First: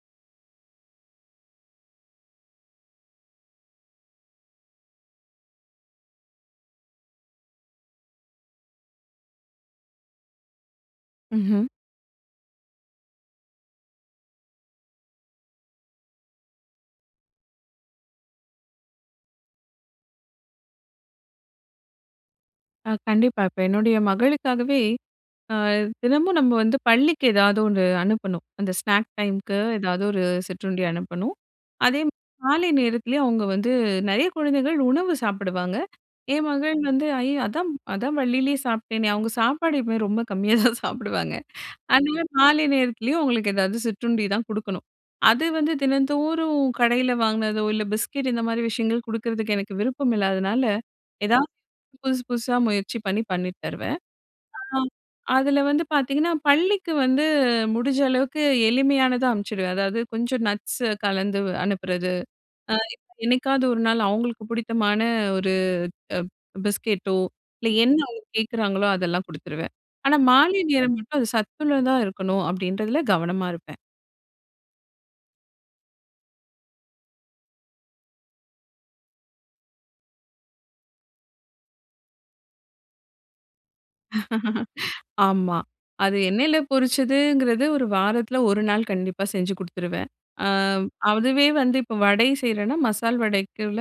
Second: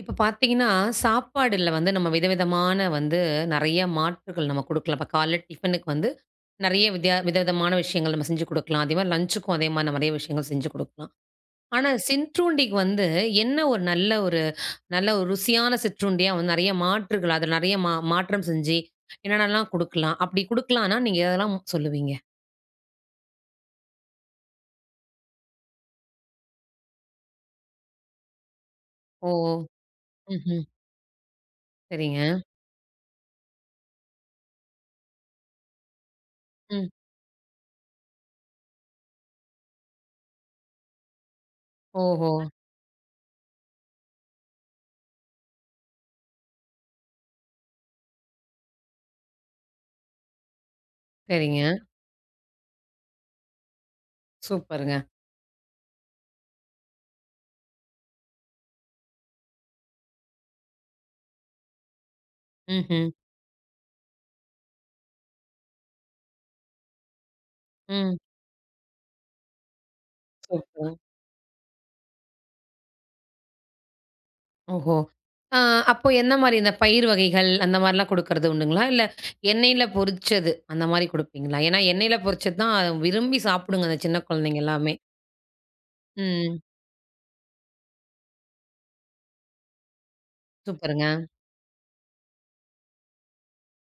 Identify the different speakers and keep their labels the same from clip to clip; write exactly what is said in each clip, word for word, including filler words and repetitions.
Speaker 1: இப்ப பார்த்தீங்கன்னா, சாப்பாடுல வந்து நம்ம விதவிதமான வந்து நெறைய மாற்றுகள் நம்ம குடுக்கலாம். இப்ப காலைல டிஃபனுக்கு வந்து நெறைய வித்யா விதவிதமான விஷயங்கள் நம்ம செஞ்சு குடுக்கலாம். அதேமாரி லஞ்சுக்கும் அதே மாரி நெறைய விஷயங்கள் செஞ்சு குடுக்கலாம்.
Speaker 2: ம்ஹ்ம்.
Speaker 1: ஆனா சிற்றுண்டிக்கு வந்து என்ன ஒரு நல்ல ஒரு நல்ல ஒரு ருசியான சிற்றுண்டியா வந்து நெறைய மாற்றுகள் அதுல நெறைய மா மாற்றம் செஞ்சு என்னென்னலாம் குடுக்கலாம்? அப்படி குடுக்கலான்னா நீங்க எதெல்லாம் சொல்லுவீங்க?
Speaker 2: அ கண்டிப்பா. இப்ப என்னுடைய மகளுக்காகவே அ தினமும் நம்ம வந்து பள்ளிக்கு ஏதாவது ஒண்ணு அனுப்பணும். அந்த ஸ்நாக்
Speaker 1: ஓ!
Speaker 2: டைம்க்கு ஏதாவது ஒரு
Speaker 1: ம்ஹ்ம்.
Speaker 2: சிற்றுண்டி அனுப்பணும். அதே மாதிரி
Speaker 1: சரிங்க.
Speaker 2: காலை நேரத்திலேயே அவங்க வந்து நெறைய குழந்தைகள் உணவு சாப்பிடுவாங்க. என் மகள்
Speaker 1: ம்.
Speaker 2: வந்து "ஐய! அதான் அதான் வள்ளியிலேயே சாப்பிட்டேனே." அவங்க சாப்பாடு எப்பவுமே ரொம்ப கம்மியா தான் சாப்பிடுவாங்க. அதனால
Speaker 1: ஓஹோ!
Speaker 2: மாலை நேரத்திலயும் அவங்களுக்கு ஏதாவது சிற்றுண்டி தான் குடுக்கணும். அது வந்து தினந்தோறும் கடையில வாங்குனதோ, இல்ல பிஸ்கட் இந்த மாரி விஷயங்கள் குடுக்கறதுக்கு எனக்கு விருப்பம் இல்லாதனால, ஏதாவது
Speaker 1: சரிங்க.
Speaker 2: புதுசு புதுசா முயற்சி பண்ணி பண்ணிட்டு தருவேன். ஆ.
Speaker 1: சூப்பருங்க.
Speaker 2: அதுல வந்து பார்த்தீங்கன்னா, பள்ளிக்கு வந்து முடிஞ்ச அளவுக்கு எளிமையானதா அனுப்பிச்சுடுவேன். அதாவது கொஞ்சம் நட்ஸ் கலந்து அனுப்புறது. அ இப்ப
Speaker 1: ம்ஹ்ம்.
Speaker 2: என்னைக்காவது ஒரு நாள் அவங்களுக்கு பிடித்தமான ஒரு அ பிஸ்கெட்டோ, இல்ல என்ன
Speaker 1: ம்.
Speaker 2: அவங்க கேட்குறாங்களோ அதெல்லாம் குடுத்துருவேன். ஆனா மாலை நேரம்
Speaker 1: சூப்பர்.
Speaker 2: மட்டும் அது சத்துள்ளதா இருக்கணும் அப்படின்றதுல கவனமா இருப்பேன்.
Speaker 1: ஓஹோ! ஆ, அப்போ என்ன மாரி இந்த பயிர் வகைகள் அந்த மாரிலாம் குடுக்கறது உண்டுங்களா? இல்ல எண்ணெயில பொரிச்சது அந்த மாரி குடுப்பீங்களா? ஏன்னா எண்ணெயில பொரிச்சது தான் விரும்பி சாப்பிடுங்க அந்த சின்ன குழந்தைங்க எல்லாமே.
Speaker 2: ஆமா. அது எண்ணெயில
Speaker 1: ம்.
Speaker 2: பொரிச்சதுங்கிறது ஒரு வாரத்துல ஒரு நாள் கண்டிப்பா செஞ்சு குடுத்துருவேன். அ
Speaker 1: சூப்பருங்க.
Speaker 2: அதுவே வந்து இப்போ வடை செய்றேன்னா, மசால் வடைக்குள்ள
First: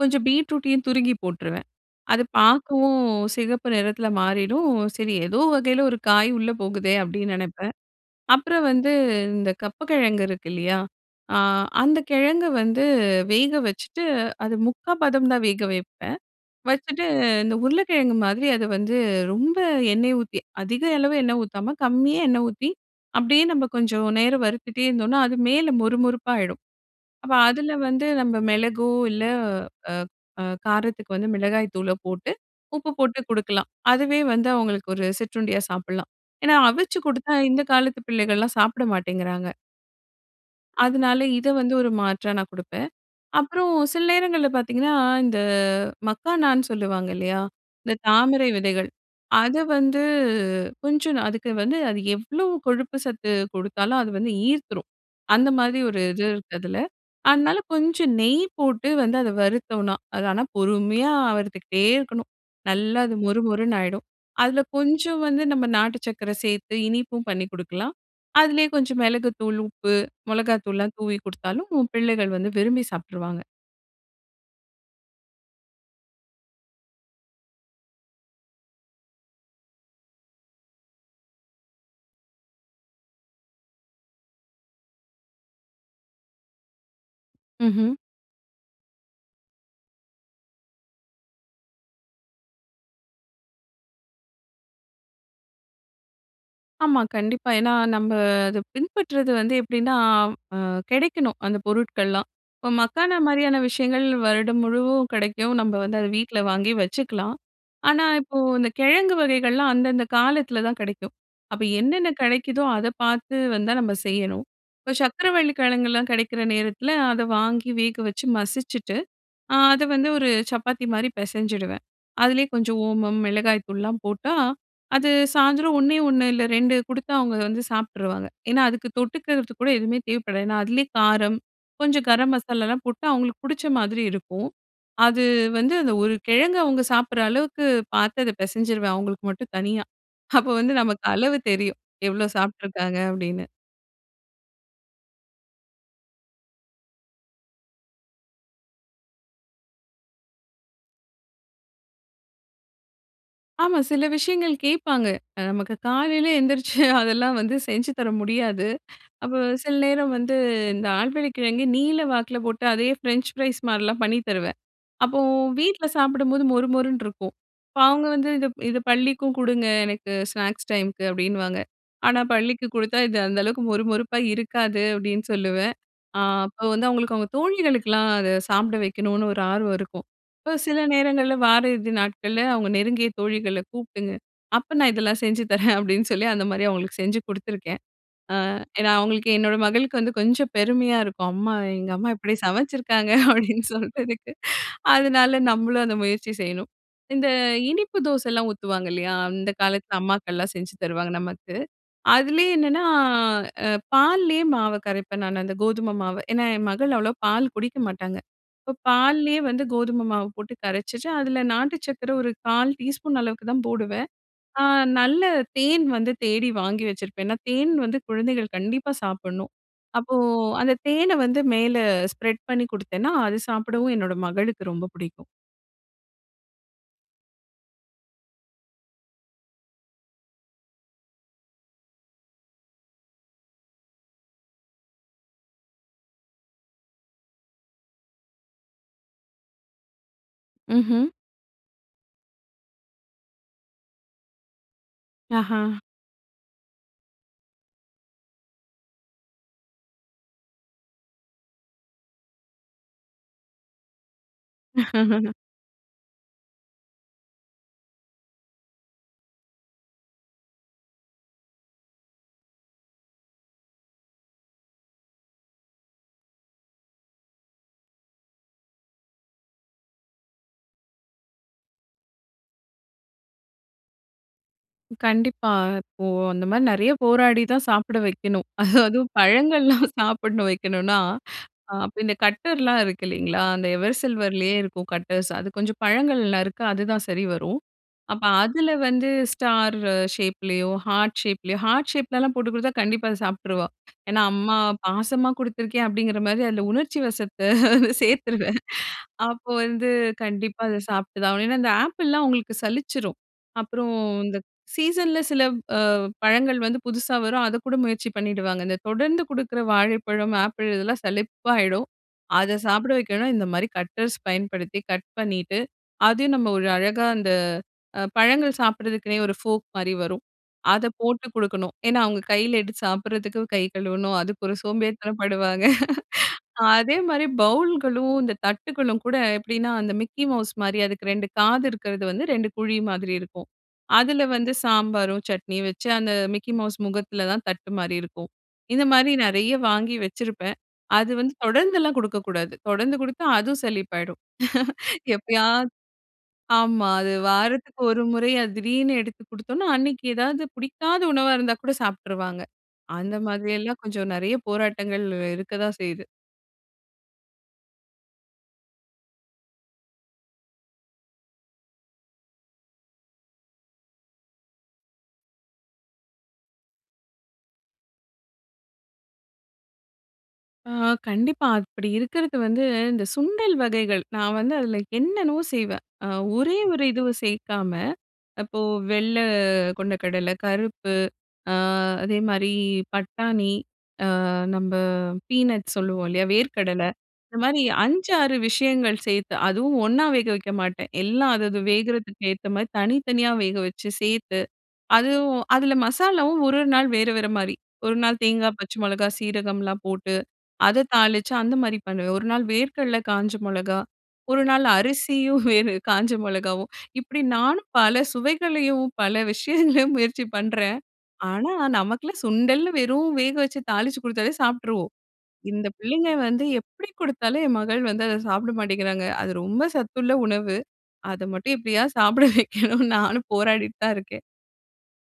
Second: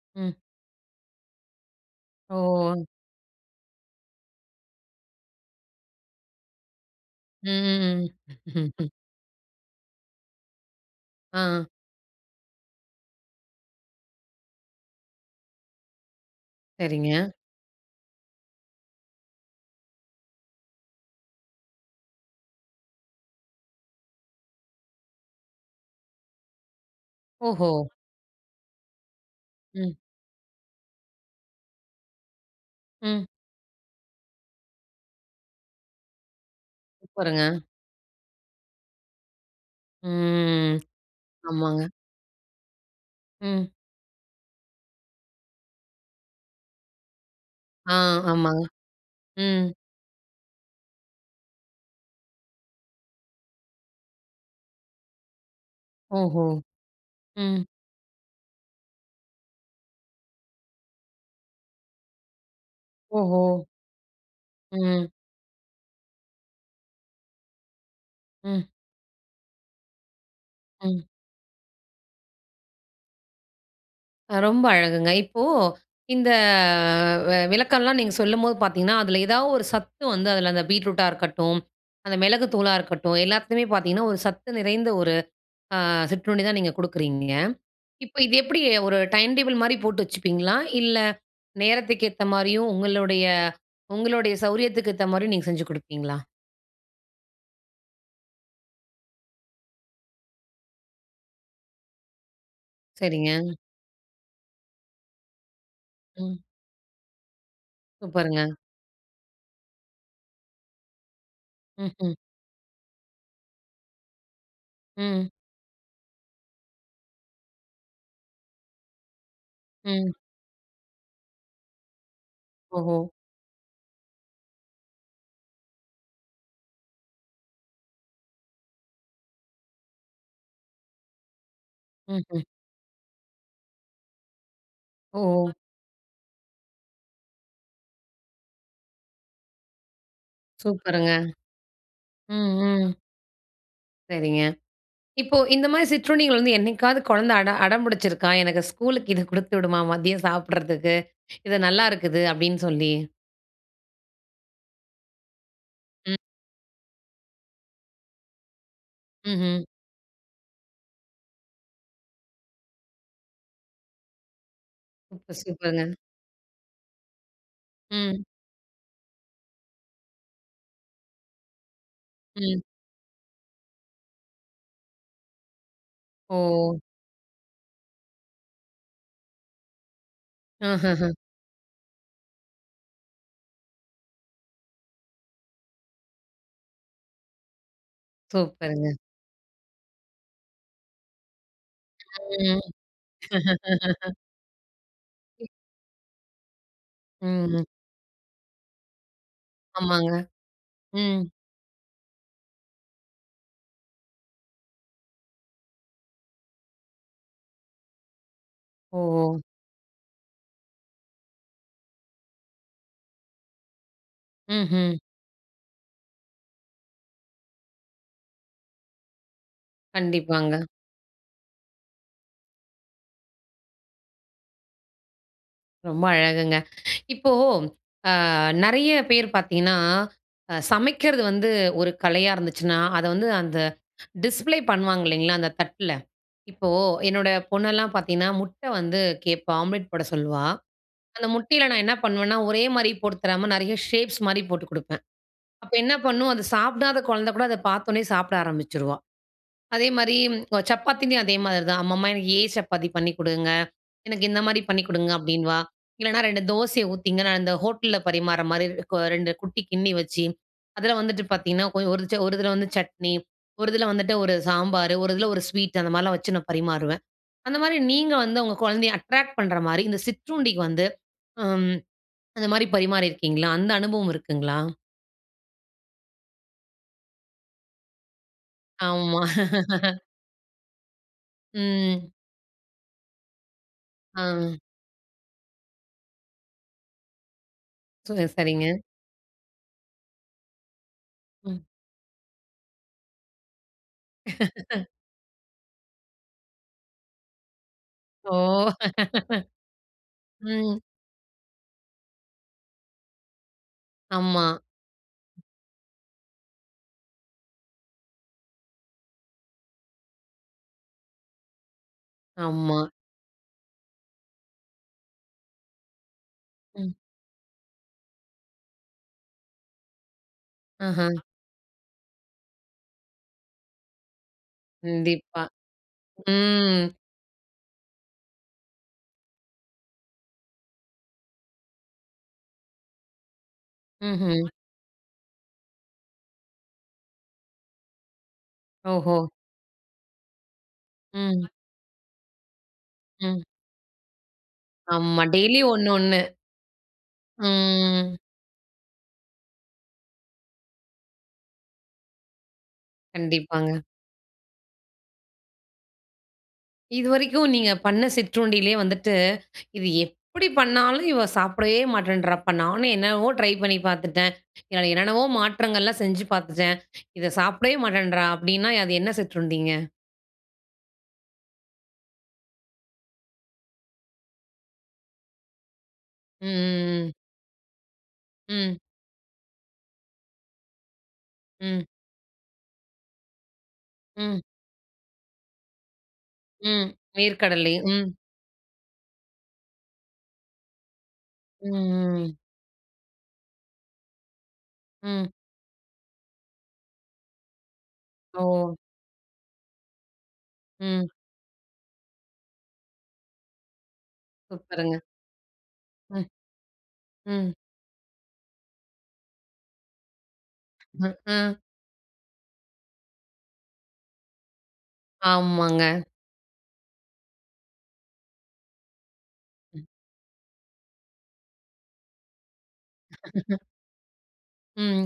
Speaker 2: கொஞ்சம்
Speaker 1: ம்.
Speaker 2: பீட்ரூட்டையும் துருகி போட்டுருவேன். அது
Speaker 1: ஓ!
Speaker 2: பார்க்கவும் சிகப்பு நிறத்துல மாறிடும். சரி ஏதோ வகையில ஒரு காய் உள்ள போகுதே அப்படின்னு நெனைப்பேன்.
Speaker 1: ம்,
Speaker 2: அப்புறம்
Speaker 1: ம், ம்.
Speaker 2: வந்து இந்த கப்பக்கிழங்கு இருக்கு இல்லையா? ஆ
Speaker 1: ஆ.
Speaker 2: அந்த கிழங்க வந்து வேக வச்சுட்டு, அது முக்கால் பதம் தான் வேக வைப்பேன். வச்சுட்டு
Speaker 1: சரிங்க.
Speaker 2: இந்த உருளைக்கிழங்கு மாதிரி அத வந்து ரொம்ப எண்ணெய் ஊத்தி, அதிக அளவு எண்ணெய் ஊத்தாம, கம்மியா எண்ணெய் ஊத்தி, அப்படியே நம்ம கொஞ்சம் நேரம் வறுத்துட்டே இருந்தோம்னா, அது மேல மொறு மொறுப்பாயிடும். அப்ப
Speaker 1: ஓஹோ!
Speaker 2: அதுல வந்து நம்ம மிளகோ, இல்ல அ
Speaker 1: ம்,
Speaker 2: அ காரத்துக்கு வந்து மிளகாய் தூள போட்டு, உப்பு போட்டு
Speaker 1: ம்.
Speaker 2: குடுக்கலாம். அதுவே வந்து அவங்களுக்கு ஒரு சிற்றுண்டியா சாப்பிடலாம். ஏன்னா அவிச்சு குடுத்தா
Speaker 1: சூப்பருங்க.
Speaker 2: இந்த காலத்து பிள்ளைகள்லாம் சாப்பிட மாட்டேங்கிறாங்க.
Speaker 1: ம்.
Speaker 2: அதனால இத வந்து
Speaker 1: ஆமாங்க.
Speaker 2: ஒரு மாற்றா நான் குடுப்பேன்.
Speaker 1: ம்.
Speaker 2: அப்புறம் சில நேரங்கள்ல பார்த்தீங்கன்னா, இந்த மக்கானான்னு சொல்லுவாங்க இல்லையா? இந்த
Speaker 1: ஆ,
Speaker 2: தாமரை
Speaker 1: ஆமாங்க.
Speaker 2: விதைகள். அது
Speaker 1: ம்.
Speaker 2: வந்து கொஞ்சம் நா- அதுக்கு வந்து அது எவ்ளோ கொழுப்பு சத்து குடுத்தாலும் அது வந்து ஈர்த்துரும். அந்த மாதிரி ஒரு இது
Speaker 1: ஓஹோ!
Speaker 2: இருக்கு அதுல. அதனால
Speaker 1: ம்.
Speaker 2: கொஞ்சம் நெய் போட்டு வந்து அத வறுத்தோம்னா, அது ஆனா பொறுமையா வறுத்துக்கிட்டே இருக்கணும். நல்லா அது மொறு
Speaker 1: ஓஹோ!
Speaker 2: மொறுன்னு ஆயிடும். அதுல
Speaker 1: ம்,
Speaker 2: கொஞ்சம் வந்து நம்ம நாட்டு சர்க்கரை சேர்த்து இனிப்பும் பண்ணி குடுக்கலாம்.
Speaker 1: ம்,
Speaker 2: அதிலேயே கொஞ்சம் மிளகுத்தூள், உப்பு, மிளகாத்தூள்லாம்
Speaker 1: ம்.
Speaker 2: தூவி குடுத்தாலும் பிள்ளைகள் வந்து விரும்பி சாப்பிட்டுருவாங்க.
Speaker 1: அ ரொம்ப அழகுங்க. இப்போ இந்த வ விளக்கம்லாம் நீங்க சொல்லும்போது பார்த்தீங்கன்னா, அதில ஏதாவது ஒரு சத்து வந்து அதில அந்த பீட்ரூட்டா இருக்கட்டும், அந்த மிளகு தூளா இருக்கட்டும், எல்லாத்துலயுமே பார்த்தீங்கன்னா, ஒரு சத்து நிறைந்த ஒரு அ சிற்றுண்டி தான் நீங்க குடுக்குறீங்க.
Speaker 2: ம்ஹ்ம்.
Speaker 1: இப்ப இது எப்படி ஒரு டைம் டேபிள் மாரி போட்டு வச்சுப்பீங்களா? இல்ல நேரத்துக்கு ஏத்த மாரியும், உங்களுடைய உங்களுடைய சௌரியத்துக்கு ஏத்த மாரியும் நீங்க செஞ்சு குடுப்பீங்களா?
Speaker 2: ஆமா, கண்டிப்பா. ஏன்னா, நம்ப அத பின்பற்றது வந்து எப்படின்னா, அ கிடைக்கணும் அந்த பொருட்கள்லாம். இப்போ மக்கானா
Speaker 1: சரிங்க.
Speaker 2: மாரியான விஷயங்கள் வருடம் முழுவதும் கிடைக்கும். நம்ம வந்து அத
Speaker 1: ம்.
Speaker 2: வீட்ல வாங்கி வச்சுக்கலாம். ஆனா, இப்போ
Speaker 1: சூப்பருங்க.
Speaker 2: இந்த கிழங்கு வகைகள்லாம் அந்தந்த காலத்துல தான் கிடைக்கும். அப்ப
Speaker 1: ம்ஹ்ம்.
Speaker 2: என்னென்ன
Speaker 1: ம்.
Speaker 2: கிடைக்குதோ அத பார்த்து வந்து நம்ம செய்யணும். இப்போ
Speaker 1: ம்.
Speaker 2: சர்க்கரைவள்ளி கிழங்குலாம் கிடைக்கிற நேரத்துல அத வாங்கி வேக வச்சு மசிச்சுட்டு ஆ அது வந்து
Speaker 1: ம்.
Speaker 2: ஒரு சப்பாத்தி மாரி பெசஞ்சிடுவேன். அதிலயே கொஞ்சம்
Speaker 1: ஓஹோ!
Speaker 2: ஓமம், மிளகாய் தூள்லாம் போட்டா, அது சாயந்தரம் ஒண்ணே ஒண்ணு இல்ல ரெண்டு குடுத்தா அவங்க வந்து சாப்பிட்டுருவாங்க. ஏன்னா, அதுக்கு தொட்டுக்கிறதுக்கு கூட எதுவுமே தேவைப்படாது. ஏன்னா, அதிலயே காரம், கொஞ்சம் கரம்
Speaker 1: ம்ஹ்ம்.
Speaker 2: மசாலாலாம் போட்டு அவங்களுக்கு புடிச்ச மாதிரி இருக்கும். அது
Speaker 1: ஓஹோ!
Speaker 2: வந்து அந்த ஒரு கிழங்கு அவங்க சாப்பிடுற அளவுக்கு பார்த்து அத பெசஞ்சிருவேன் அவங்களுக்கு மட்டும் தனியா. அப்போ வந்து நமக்கு
Speaker 1: சூப்பருங்க.
Speaker 2: அளவு தெரியும். எவ்வளோ
Speaker 1: ம். ம்.
Speaker 2: சாப்பிட்டுருக்காங்க அப்படின்னு.
Speaker 1: சரிங்க. இப்போ இந்த மாரி சிற்றுண்டிகள் வந்து என்னைக்காவது குழந்தை அட அடம் பிடிச்சிருக்கா? எனக்கு ஸ்கூலுக்கு இத குடுத்து விடுமா மதியம் சாப்பிடுறதுக்கு. இது நல்லா இருக்குது அப்படின்னு சொல்லி.
Speaker 2: ஆமா. சில விஷயங்கள் கேட்பாங்க. அ நமக்கு
Speaker 1: ம்.
Speaker 2: காலையில எந்திரிச்சு அதெல்லாம் வந்து செஞ்சு தர முடியாது. அப்போ
Speaker 1: ம்ஹ்ம்.
Speaker 2: சில நேரம் வந்து இந்த ஆழ்வெள்ளை கிழங்கு நீல வாக்குல போட்டு அதே ஃப்ரெஞ்ச் ஃப்ரைஸ் மாரிலாம் பண்ணி தருவேன். அப்போ
Speaker 1: சூப்பர், சூப்பருங்க.
Speaker 2: வீட்ல சாப்பிடும்போது மொறு மொறுன்னு இருக்கும். இப்ப அவங்க
Speaker 1: ம்.
Speaker 2: வந்து "இது இது பள்ளிக்கும் குடுங்க எனக்கு ஸ்நாக்ஸ் டைம்க்கு" அப்படின்னுவாங்க. ஆனா
Speaker 1: ம்.
Speaker 2: பள்ளிக்கு குடுத்தா இது அந்த அளவுக்கு மொறு மொறுப்பா இருக்காது அப்படின்னு சொல்லுவேன். ஆ அப்ப
Speaker 1: ஓ!
Speaker 2: வந்து அவங்களுக்கு அவங்க தோழிகளுக்கெல்லாம் அத சாப்பிட வைக்கணும்னு ஒரு ஆர்வம் இருக்கும். இப்ப சில
Speaker 1: ஆஹஹ.
Speaker 2: நேரங்கள்ல வார இறுதி நாட்கள்ல அவங்க நெருங்கிய தோழிகள கூப்பிட்டுங்க. அப்ப நான் இதெல்லாம் செஞ்சு தரேன் அப்படின்னு சொல்லி அந்த மாரி அவங்களுக்கு செஞ்சு குடுத்துருக்கேன். அ
Speaker 1: சூப்பருங்க.
Speaker 2: ஏன்னா அவங்களுக்கு என்னோட மகளுக்கு வந்து கொஞ்சம் பெருமையா இருக்கும். அம்மா எங்க அம்மா இப்படி
Speaker 1: ம்.
Speaker 2: சமைச்சிருக்காங்க அப்படின்னு சொல்றதுக்கு. அதனால நம்மளும் அந்த முயற்சி செய்யணும். இந்த
Speaker 1: ம்.
Speaker 2: இனிப்பு தோசைலாம் ஊத்துவாங்க இல்லையா? அந்த காலத்துல
Speaker 1: ஆமாங்க.
Speaker 2: அம்மாக்கள்லாம் செஞ்சு தருவாங்க
Speaker 1: ம்.
Speaker 2: நமக்கு. அதுலயே என்னன்னா அ பால்லயே மாவு கரைப்பேன் நான் அந்த கோதுமை மாவு. ஏன்னா என் மகள் அவ்வளவா பால் குடிக்க மாட்டாங்க. இப்போ
Speaker 1: ஓ!
Speaker 2: பால்லயே வந்து கோதுமை மாவு போட்டு கரைச்சுட்டு, அதுல நாட்டு சர்க்கரை ஒரு கால் டீஸ்பூன் அளவுக்கு தான் போடுவேன். ஆ
Speaker 1: ம்ஹ்ம்.
Speaker 2: நல்ல தேன் வந்து தேடி வாங்கி வச்சிருப்பேன். ஏன்னா, தேன் வந்து குழந்தைகள் கண்டிப்பா சாப்பிடணும். அப்போ
Speaker 1: கண்டிப்பாங்க.
Speaker 2: அந்த தேன வந்து மேல ஸ்ப்ரெட் பண்ணி குடுத்தேன்னா, அது சாப்பிடவும் என்னோட மகளுக்கு ரொம்ப பிடிக்கும்.
Speaker 1: ரொம்ப அழகுங்க. இப்போ அ நெறைய பேர் பார்த்தீங்கன்னா, அ சமைக்கிறது வந்து ஒரு கலையா இருந்துச்சுன்னா, அத வந்து அந்த டிஸ்ப்ளே பண்ணுவாங்க இல்லைங்களா? அந்த தட்ல. இப்போ என்னோட பொண்ணெல்லாம் பார்த்தீங்கன்னா, முட்டை வந்து கேட்பா. ஆம்லெட் போட சொல்லுவா.
Speaker 2: ம்ஹ்ம்.
Speaker 1: அந்த முட்டையில நான் என்ன பண்ணுவேன்னா, ஒரே மாரி போட்டு தராம நெறைய ஷேப்ஸ் மாரி போட்டு குடுப்பேன்.
Speaker 2: ஆஹா.
Speaker 1: அப்ப என்ன பண்ணும், அது சாப்பிடாத குழந்தை கூட அத பார்த்தோனே சாப்பிட ஆரம்பிச்சுருவா. அதே மாரி சப்பாத்திலயும் அதே மாதிரி தான். அம்மம்மா எனக்கு ஏ சப்பாத்தி பண்ணி குடுங்க. எனக்கு இந்த மாரி பண்ணி குடுங்க அப்டின்னுவா. இல்லன்னா ரெண்டு தோசைய ஊத்திங்க, நான் இந்த ஹோட்டல்ல பரிமாற மாரி கொ ரெண்டு குட்டி கிண்ணி வச்சு, அதுல வந்துட்டு பார்த்தீங்கன்னா, கொ ஒரு ச- ஒரு இதுல வந்து சட்னி, ஒரு இதுல வந்துட்டு ஒரு சாம்பாரு, ஒரு இதுல ஒரு ஸ்வீட் அந்த மாரிலாம் வச்சு நான் பரிமாறுவேன். அந்த மாரி நீங்க வந்து உங்க குழந்தைய அட்ராக்ட் பண்ற மாரி, இந்த சிற்றுண்டிக்கு வந்து அம் அந்த மாரி பரிமாறியிருக்கீங்களா? அந்த அனுபவம் இருக்குங்களா?
Speaker 2: கண்டிப்பா. இப்போ அந்த மாரி நெறைய போராடி தான் சாப்பிட வைக்கணும். அது அதுவும்
Speaker 1: ஆமா.
Speaker 2: பழங்கள்லாம் சாப்பிடணும் வைக்கணும்னா ஆ அப்ப
Speaker 1: ம்.
Speaker 2: இந்த கட்டர்லாம் இருக்கு இல்லைங்களா? அந்த எவர்
Speaker 1: ஆ.
Speaker 2: சில்வர்லயே இருக்கும் கட்டர்ஸ். அது கொஞ்சம் பழங்கள்லாம் இருக்கு. அதுதான் சரி வரும்.
Speaker 1: சு
Speaker 2: அப்ப
Speaker 1: சரிங்க.
Speaker 2: அதுல வந்து ஸ்டார் ஷேப்லயோ, ஹார்ட் ஷேப்லயோ
Speaker 1: ம்.
Speaker 2: ஹார்ட் ஷேப்லலாம் போட்டு குடுத்தா கண்டிப்பா அத சாப்ட்டுருவா. ஏன்னா, அம்மா பாசமா குடுத்துருக்கேன் அப்படிங்கிற மாரி அதுல உணர்ச்சி வசத்த
Speaker 1: ஓ!
Speaker 2: சேர்த்துருவேன். அப்போ வந்து கண்டிப்பா அத
Speaker 1: ம்.
Speaker 2: சாப்ட்டு தான் ஆகணும். ஏன்னா, இந்த ஆப்பிள்லாம் அவங்களுக்கு சலிச்சிரும். அப்புறம் இந்த
Speaker 1: ஆமா,
Speaker 2: சீசன்ல சில பழங்கள் வந்து புதுசா வரும். அத கூட முயற்சி பண்ணிடுவாங்க. இந்த தொடர்ந்து குடுக்குற வாழைப்பழம், ஆப்பிள் இதெல்லாம் சலிப்பாயிடும். அத
Speaker 1: ஆமா.
Speaker 2: சாப்பிட வைக்கணும்னா, இந்த மாரி கட்டர்ஸ் பயன்படுத்தி கட் பண்ணிட்டு, அதையும் நம்ம ஒரு
Speaker 1: ம்.
Speaker 2: அழகா அந்த அ பழங்கள் சாப்பிடுறதுக்குன்னே ஒரு ஃபோர்க் மாரி வரும். அத
Speaker 1: ஆஹ.
Speaker 2: போட்டு குடுக்கணும். ஏன்னா, அவங்க கையில எடுத்து சாப்பிடுறதுக்கு கை கழுவணும். அதுக்கு ஒரு சோம்பேறித்தனம்
Speaker 1: கண்டிப்பா.
Speaker 2: படுவாங்க.
Speaker 1: ம்.
Speaker 2: அதே மாரி பவுல்களும், இந்த தட்டுகளும் கூட எப்படின்னா, அந்த மிக்கி மவுஸ் மாரி அதுக்கு ரெண்டு காது இருக்கிறது வந்து ரெண்டு குழி மாதிரி இருக்கும். அதுல
Speaker 1: ம்ஹ்ம்.
Speaker 2: வந்து சாம்பாரும், சட்னியும் வச்சு அந்த மிக்கி மவுஸ் முகத்துல தான் தட்டு மாரி இருக்கும். இந்த மாரி
Speaker 1: ஓஹோ!
Speaker 2: நெறைய வாங்கி வச்சிருப்பேன். அது வந்து
Speaker 1: ம்,
Speaker 2: தொடர்ந்துலாம் குடுக்கக்கூடாது. தொடர்ந்து குடுத்தா
Speaker 1: ம்.
Speaker 2: அதுவும் சலிப்பாயிடும்.
Speaker 1: ஆமா. டெய்லி
Speaker 2: எப்பயாவது
Speaker 1: ஒண்ணு, ஒண்ணு.
Speaker 2: ஆமா. அது வாரத்துக்கு ஒரு
Speaker 1: ம்.
Speaker 2: முறை அது திடீர்னு எடுத்து குடுத்தோம்னா, அன்னைக்கு ஏதாவது பிடிக்காத உணவா இருந்தா கூட சாப்ட்டுருவாங்க. அந்த மாதிரி
Speaker 1: கண்டிப்பாங்க.
Speaker 2: எல்லாம் கொஞ்சம் நெறைய போராட்டங்கள் இருக்க தான் செய்யுது.
Speaker 1: இதுவரைக்கும் நீங்க பண்ண சிற்றுண்டியிலயே வந்துட்டு இது எப்படி பண்ணாலும் இவ சாப்பிடவே மாட்டேன்றா! அப்ப நானும் என்னென்னவோ ட்ரை பண்ணி பார்த்துட்டேன். இதில என்னென்னவோ மாற்றங்கள்லாம் செஞ்சு பார்த்துட்டேன். இத சாப்பிடவே மாட்டேன்றா! அப்படின்னா, அது என்ன சிற்றுண்டிங்க?
Speaker 2: ஆ, கண்டிப்பா. அப்படி இருக்கிறது வந்து இந்த சுண்டல் வகைகள். நான் வந்து அதுல என்னென்னவோ செய்வேன். அ ஒரே ஒரு இதுவ
Speaker 1: ம், ம்,
Speaker 2: சேர்க்காம, இப்போ
Speaker 1: ம்,
Speaker 2: வெள்ளை கொண்டைக்கடலை, கருப்பு, அ
Speaker 1: ம்,
Speaker 2: அதே மாரி பட்டாணி, அ
Speaker 1: ம்,
Speaker 2: நம்ப பீனட் சொல்லுவோம் இல்லையா? வேர்க்கடலை.
Speaker 1: ம்.
Speaker 2: இந்த மாரி
Speaker 1: நீர்க்கடலை. ம்,
Speaker 2: அஞ்சு, ஆறு விஷயங்கள் சேர்த்து, அதுவும் ஒண்ணா வேக வைக்க மாட்டேன். எல்லாம் அதது
Speaker 1: ம்,
Speaker 2: வேகறதுக்கு
Speaker 1: ம்,
Speaker 2: ஏத்த மாரி தனித்தனியா வேக வச்சு சேர்த்து,
Speaker 1: ம்.
Speaker 2: அதுவும் அதுல மசாலாவும் ஒரு ஒரு நாள் வேற வேற மாரி. ஒரு நாள்
Speaker 1: ஓ!
Speaker 2: தேங்காய், பச்சை மிளகாய், சீரகம்லாம் போட்டு அத
Speaker 1: ம்.
Speaker 2: தாளிச்சு அந்த மாரி பண்ணுவேன். ஒரு நாள் வேர்க்கடல காஞ்ச மொளகா, ஒரு நாள்
Speaker 1: சூப்பருங்க.
Speaker 2: அரிசியும் வேறு காஞ்ச
Speaker 1: ம்,
Speaker 2: மொளகாவும். இப்படி
Speaker 1: ம்,
Speaker 2: நானும் பல சுவைகளையும், பல விஷயங்களையும் முயற்சி பண்றேன்.
Speaker 1: ம்,
Speaker 2: ஆனா,
Speaker 1: ம்.
Speaker 2: நமக்கெல்லாம் சுண்டல்னு வெறும் வேக வச்சு தாளிச்சு குடுத்தாலே சாப்ட்டுருவோம். இந்த
Speaker 1: ஆமாங்க.
Speaker 2: பிள்ளைங்க வந்து எப்படி குடுத்தாலும் என் மகள் வந்து அத சாப்பிட மாட்டேங்கிறாங்க. அது ரொம்ப சத்துள்ள உணவு. அத மட்டும் எப்படியாவது சாப்பிட வைக்கணும்னு நானும் போராடிட்டு தான் இருக்கேன்.
Speaker 1: ம்.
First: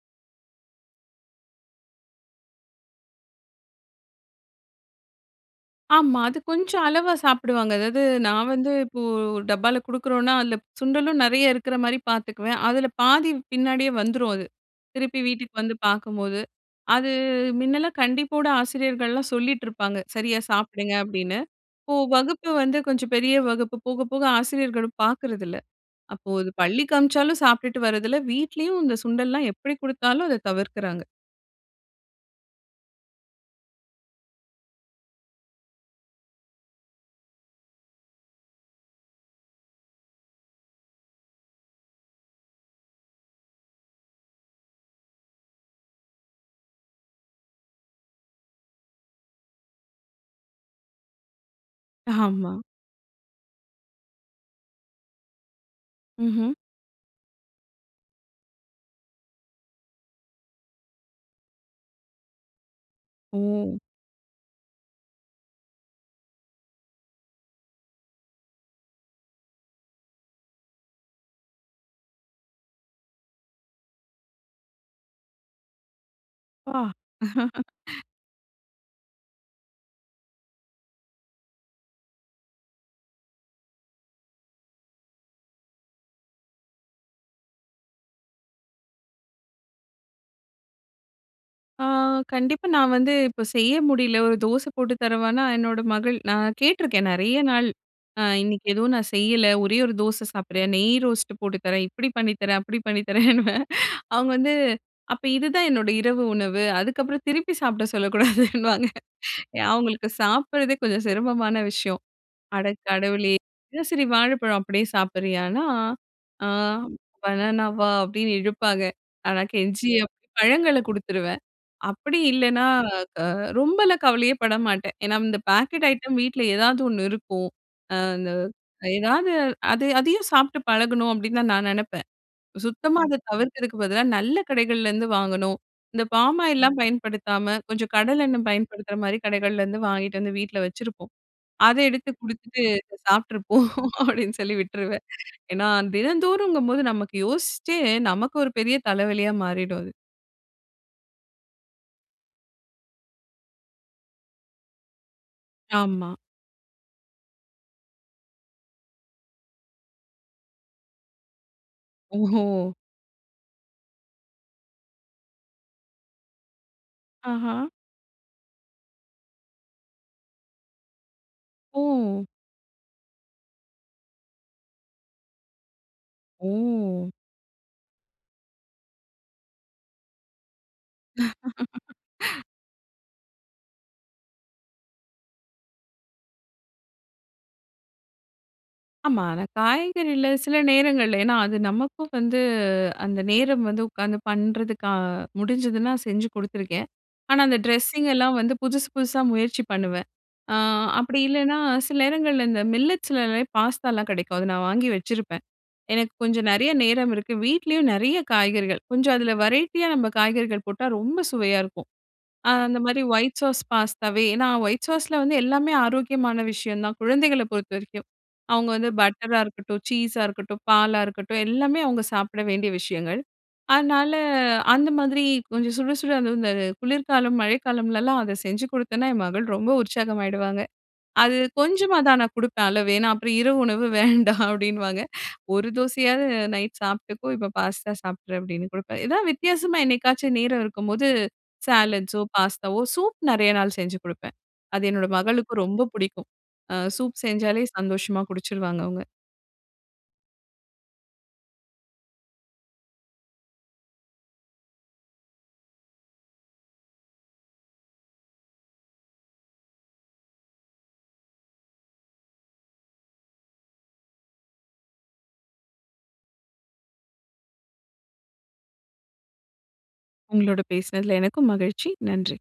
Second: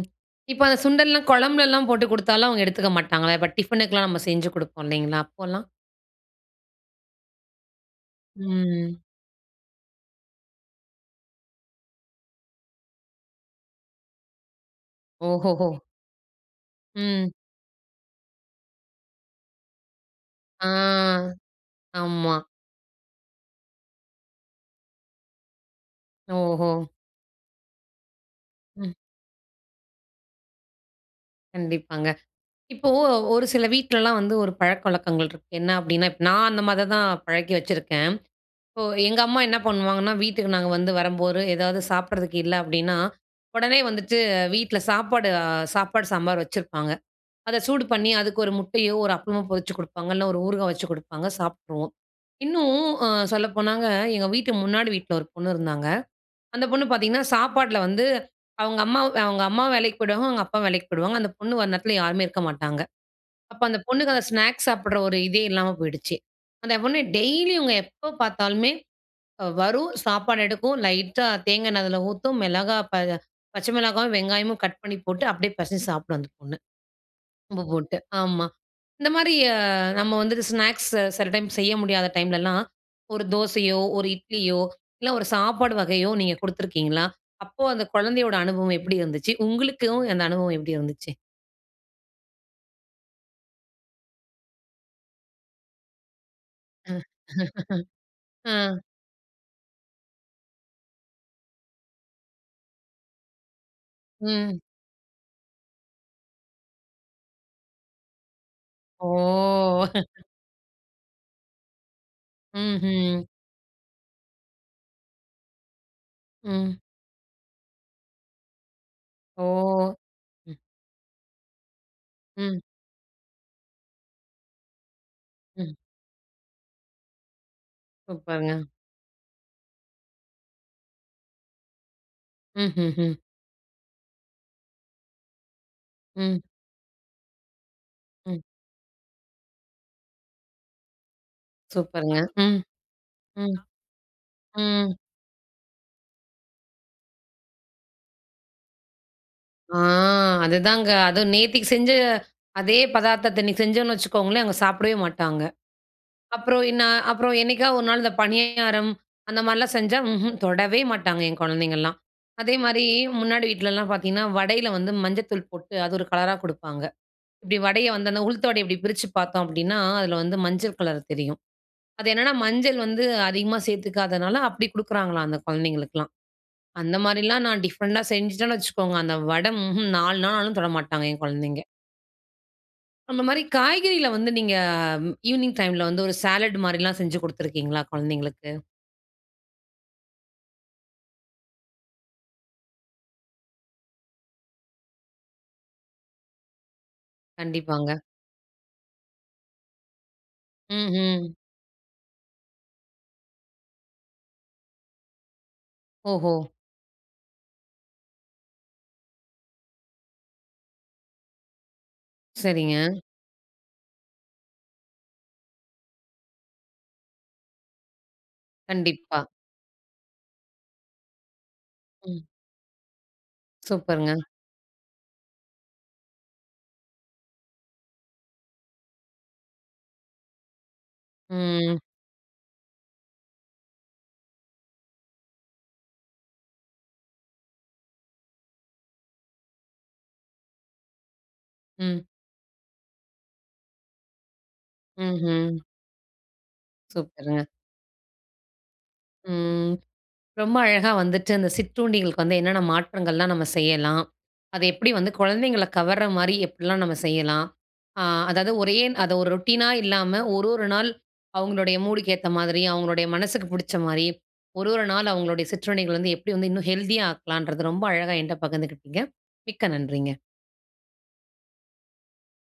Speaker 1: இப்ப அந்த சுண்டல்லாம் குழம்புலலாம் போட்டு குடுத்தாலும் அவங்க எடுத்துக்க மாட்டாங்களா? இப்ப டிஃபனுக்குலாம் நம்ம செஞ்சு குடுப்போம் இல்லைங்களா? அப்போலாம்?
Speaker 2: ஆமா. அது கொஞ்சம் அளவா சாப்பிடுவாங்க. அதாவது நான் வந்து
Speaker 1: ம்.
Speaker 2: இப்போ ஒரு டப்பால குடுக்குறோன்னா, அதுல சுண்டலும் நெறைய இருக்கிற மாரி பார்த்துக்குவேன். அதுல பாதி பின்னாடியே வந்துரும் அது. திருப்பி வீட்டுக்கு
Speaker 1: ஓஹோஹோ!
Speaker 2: வந்து பார்க்கும்போது. அது
Speaker 1: ம்.
Speaker 2: மின்னலாம் கண்டிப்போட ஆசிரியர்கள்லாம் சொல்லிட்டு இருப்பாங்க. சரியா
Speaker 1: ஆ,
Speaker 2: சாப்பிடுங்க அப்படின்னு. இப்போ
Speaker 1: ஆமா.
Speaker 2: வகுப்பு வந்து கொஞ்சம் பெரிய வகுப்பு போக போக ஆசிரியர்களும் பார்க்கறதில்ல. அப்போ அது
Speaker 1: ஓஹோ!
Speaker 2: பள்ளிக்கு அனுப்பிச்சாலும் சாப்பிட்டுட்டு வரதில்ல. வீட்லயும்
Speaker 1: ம்.
Speaker 2: இந்த சுண்டல்லாம் எப்படி குடுத்தாலும் அத தவிர்க்கிறாங்க.
Speaker 1: கண்டிப்பாங்க. இப்போ ஒரு சில வீட்லலாம் வந்து ஒரு பழக்கவழக்கங்கள் இருக்கு. என்ன அப்டின்னா, இப்ப நான் அந்த மாதிரி தான் பழக்கி வச்சிருக்கேன். இப்போ எங்க அம்மா என்ன பண்ணுவாங்கன்னா, வீட்டுக்கு நாங்க வந்து வரும்போது ஏதாவது சாப்பிடுறதுக்கு இல்ல அப்டின்னா, உடனே வந்துட்டு வீட்ல சாப்பாடு அ சாப்பாடு சாம்பார் வச்சிருப்பாங்க. அத சூடு பண்ணி அதுக்கு ஒரு முட்டையோ, ஒரு அப்பளமோ பொரிச்சு குடுப்பாங்க. இல்ல ஒரு ஊறுகாய் வச்சு குடுப்பாங்க. சாப்ட்ருவோம்.
Speaker 2: ஆமா.
Speaker 1: இன்னும் அ சொல்லப்போனாங்க, எங்க வீட்டு முன்னாடி வீட்ல ஒரு பொண்ணு இருந்தாங்க.
Speaker 2: ம்ஹ்ம்.
Speaker 1: அந்த பொண்ணு பார்த்தீங்கன்னா, சாப்பாட்ல வந்து அவங்க அம்மா அவங்க அம்மா வேலைக்கு போயிடுவாங்க. அவங்க அப்பா வேலைக்கு போயிடுவாங்க. அந்த பொண்ணு வர நேரத்தில யாருமே இருக்க மாட்டாங்க.
Speaker 2: ஓ!
Speaker 1: அப்ப அந்த பொண்ணுக்கு அந்த ஸ்நாக்ஸ் சாப்பிடுற ஒரு இதே இல்லாம போயிடுச்சு. அந்த பொண்ணு டெய்லி இவங்க எப்ப பார்த்தாலுமே அஹ், வரும், சாப்பாடு எடுக்கும், லைட்டா தேங்காய் எண்ணெய் அதில ஊத்தும், மிளகா ப பச்சை மிளகாயும், வெங்காயமும் கட் பண்ணி போட்டு, அப்படியே பெசஞ்சு சாப்பிடும் அந்த பொண்ணு.
Speaker 2: அப்பா!
Speaker 1: உப்பு போட்டு. ஆமா. இந்த மாரி அ நம்ம வந்துட்டு ஸ்நாக்ஸ் சில டைம் செய்ய முடியாத டைம்லலாம், ஒரு தோசையோ, ஒரு இட்லியோ, இல்ல ஒரு சாப்பாடு வகையோ நீங்க குடுத்துருக்கீங்களா? அப்போ அந்த குழந்தையோட அனுபவம் எப்படி இருந்துச்சு? உங்களுக்கும் அந்த அனுபவம் எப்படி இருந்துச்சு?
Speaker 2: ஆ, கண்டிப்பா நான் வந்து இப்போ செய்ய முடியல. ஒரு தோசை போட்டு தரவான்னா, என்னோட மகள் நான் கேட்டிருக்கேன் நெறைய நாள். அ இன்னைக்கு
Speaker 1: அ.
Speaker 2: எதுவும் நான் செய்யல. ஒரே ஒரு தோசை சாப்பிடுறேன். நெய் ரோஸ்ட் போட்டு தரேன். இப்படி பண்ணி தரேன், அப்படி பண்ணி தரேன்னுவேன். அவங்க வந்து,
Speaker 1: ம்.
Speaker 2: "அப்ப இதுதான் என்னோட இரவு உணவு. அதுக்கப்புறம் திருப்பி சாப்பிட சொல்லக்கூடாதுன்னுவாங்க." ஏ,
Speaker 1: ஓ!
Speaker 2: அவங்களுக்கு சாப்பிடுறதே கொஞ்சம் சிரமமான விஷயம். "அட
Speaker 1: ம்ஹ்ம். ம்.
Speaker 2: கடவுளே! தினசரி வாழைப்பழம் அப்படியே சாப்பிடுறியான்னா, ஆ
Speaker 1: ம்.
Speaker 2: பனானாவா?" அப்படின்னு இழுப்பாங்க. ஆனா
Speaker 1: ஓ!
Speaker 2: கெஞ்சி அப்படி
Speaker 1: ம்.
Speaker 2: பழங்கள குடுத்துருவேன். அப்படி
Speaker 1: ம்.
Speaker 2: இல்லன்னா, அ ரொம்பலாம் கவலையே பட மாட்டேன். ஏன்னா இந்த
Speaker 1: ம்.
Speaker 2: பேக்கெட் ஐட்டம் வீட்ல ஏதாவது ஒண்ணு இருக்கும். அ இந்த
Speaker 1: சூப்பருங்க.
Speaker 2: ஏதாவது அது அதையும் சாப்பிட்டு பழகணும் அப்படின்னு தான் நான் நெனப்பேன்.
Speaker 1: ம்ஹ்ஹ்ம்.
Speaker 2: சுத்தமா அத
Speaker 1: ம்.
Speaker 2: ம். தவிர்க்கிறதுக்கு பதிலா நல்ல கடைகள்லேருந்து வாங்கணும். இந்த
Speaker 1: ம்.
Speaker 2: பாம்
Speaker 1: ம்
Speaker 2: ஆயில்லாம் பயன்படுத்தாம, கொஞ்சம் கடல்
Speaker 1: ம்.
Speaker 2: எண்ணெய் பயன்படுத்துற மாரி கடைகள்லேருந்து வாங்கிட்டு வந்து வீட்ல வச்சிருப்போம். அத எடுத்து
Speaker 1: சூப்பருங்க. ம்.
Speaker 2: குடுத்துட்டு
Speaker 1: ம்.
Speaker 2: சாப்பிட்டுருப்போம் அப்படின்னு சொல்லி
Speaker 1: ம்.
Speaker 2: விட்டுருவேன். ஏன்னா தினந்தோறுங்கும்போது நமக்கு யோசிச்சே நமக்கு ஒரு பெரிய தலைவலியா
Speaker 1: ஆ,
Speaker 2: மாறிடும் அது.
Speaker 1: அதுதாங்க. அதுவும் நேத்திக்கு செஞ்ச அதே பதார்த்தத்த இன்னைக்கு செஞ்சோம்னு வச்சுக்கோங்களேன், அவங்க சாப்பிடவே மாட்டாங்க.
Speaker 2: ஆமா.
Speaker 1: அப்புறம் நான் அப்புறம் என்னைக்கா ஒரு நாள் இந்த பணியாரம் அந்த மாரிலாம் செஞ்சா ம்ஹ்ம் தொடவே மாட்டாங்க என் குழந்தைங்கலாம்.
Speaker 2: ஓஹோ!
Speaker 1: அதே மாரி முன்னாடி வீட்லலாம் பார்த்தீங்கன்னா, வடையில வந்து மஞ்சத்தூள் போட்டு அது ஒரு கலரா குடுப்பாங்க.
Speaker 2: ஆஹா.
Speaker 1: இப்டி வடைய வந்து அந்த உளுத்த வடைய இப்டி பிரிச்சு பார்த்தோம் அப்டின்னா, அதுல வந்து மஞ்சள் கலர் தெரியும். அது
Speaker 2: ஓ!
Speaker 1: என்னன்னா மஞ்சள் வந்து அதிகமா சேர்த்துக்காதனால அப்டி குடுக்குறாங்களாம் அந்த குழந்தைங்களுக்குலாம்.
Speaker 2: ஓ!
Speaker 1: அந்த மாரிலாம் நான் டிஃபரெண்டா செஞ்சுட்டேன்னு வச்சுக்கோங்க, அந்த வடை ம்ஹ்ம் நாலு நாள் ஆனாலும் தொட மாட்டாங்க என் குழந்தைங்க. அந்த மாரி காய்கறில வந்து நீங்க ஈவ்னிங் டைம்ல வந்து ஒரு சாலட் மாரிலாம் செஞ்சு குடுத்துருக்கீங்களா குழந்தைங்களுக்கு?
Speaker 2: ஆமா. ஆனா காய்கறில சில நேரங்கள்ல ஏன்னா அது நமக்கும் வந்து அந்த நேரம் வந்து உட்காந்து பண்றதுக்கு அ முடிஞ்சதுன்னா செஞ்சு குடுத்துருக்கேன். ஆனா அந்த
Speaker 1: கண்டிப்பாங்க.
Speaker 2: ட்ரெஸ்ஸிங் எல்லாம் வந்து புதுசு புதுசா முயற்சி பண்ணுவேன். ஆ அப்படி
Speaker 1: ம்ஹ்ம்.
Speaker 2: இல்லன்னா சில நேரங்கள்ல இந்த மில்லட்ஸ்லலாம் பாஸ்தாலாம் கிடைக்கும். அத நான் வாங்கி வச்சிருப்பேன். எனக்கு
Speaker 1: ஓஹோ!
Speaker 2: கொஞ்சம் நெறைய நேரம் இருக்கு. வீட்லயும் நெறைய காய்கறிகள். கொஞ்சம் அதுல வெரைட்டியா நம்ம காய்கறிகள் போட்டா ரொம்ப சுவையா இருக்கும். ஆ அந்த
Speaker 1: சரிங்க.
Speaker 2: மாரி ஒயிட் சாஸ் பாஸ்தாவே ஏன்னா ஒயிட் சாஸ்ல வந்து எல்லாமே ஆரோக்கியமான விஷயம் தான். குழந்தைகள பொறுத்தவரைக்கும். அவங்க வந்து
Speaker 1: கண்டிப்பா.
Speaker 2: பட்டரா இருக்கட்டும், சீஸா இருக்கட்டும், பாலா இருக்கட்டும் எல்லாமே அவங்க
Speaker 1: ம்.
Speaker 2: சாப்பிட வேண்டிய விஷயங்கள். அதனால
Speaker 1: சூப்பருங்க.
Speaker 2: அந்த மாதிரி கொஞ்சம் சுட சுட அதுவும் இந்த குளிர்காலம், மழைக்காலம்லலாம் அத செஞ்சு குடுத்தேன்னா என் மகள் ரொம்ப உற்சாகமாயிடுவாங்க. அது
Speaker 1: ம்.
Speaker 2: கொஞ்சமா தான் நான் குடுப்பேன் அளவு. ஏன்னா, அப்புறம் இரவு உணவு வேண்டாம் அப்டின்னுவாங்க. ஒரு தோசையாவது நைட் சாப்ட்டுக்கோ, இப்ப பாஸ்தா சாப்பிட்ரு அப்டின்னு குடுப்பேன். ஏதாவது வித்தியாசமா என்னைக்காச்சும் நேரம் இருக்கும்போது,
Speaker 1: ம்.
Speaker 2: சாலட்ஸோ, பாஸ்தாவோ, சூப் நெறைய நாள் செஞ்சு குடுப்பேன். அது என்னோட மகளுக்கு
Speaker 1: ம்ஹ்ம்.
Speaker 2: ரொம்ப பிடிக்கும். அ சூப்
Speaker 1: சூப்பருங்க.
Speaker 2: செஞ்சாலே சந்தோஷமா குடிச்சிருவாங்க அவங்க.
Speaker 1: ம். ரொம்ப அழகா வந்துட்டு அந்த சிற்றுண்டிகளுக்கு வந்து என்னென்ன மாற்றங்கள்லாம் நம்ம செய்யலாம்? அது எப்படி வந்து குழந்தைங்கள கவர்ற மாரி எப்படிலாம் நம்ம செய்யலாம்? ஆ, அதாவது ஒரே அத ஒரு ரொட்டீனா இல்லாம ஒரு ஒரு நாள் அவங்களுடைய மூடுக்கு ஏத்த மாதிரி, அவங்களுடைய மனசுக்கு புடிச்ச மாரி, ஒரு ஒரு நாள் அவங்களுடைய சிற்றுண்டிகள் வந்து எப்படி வந்து இன்னும் ஹெல்தியா ஆக்கலான்றது ரொம்ப அழகா என்ட்ட பகிர்ந்துக்கிட்டீங்க. மிக்க நன்றிங்க.
Speaker 2: உங்களோட பேசினதுல எனக்கும் மகிழ்ச்சி. நன்றி.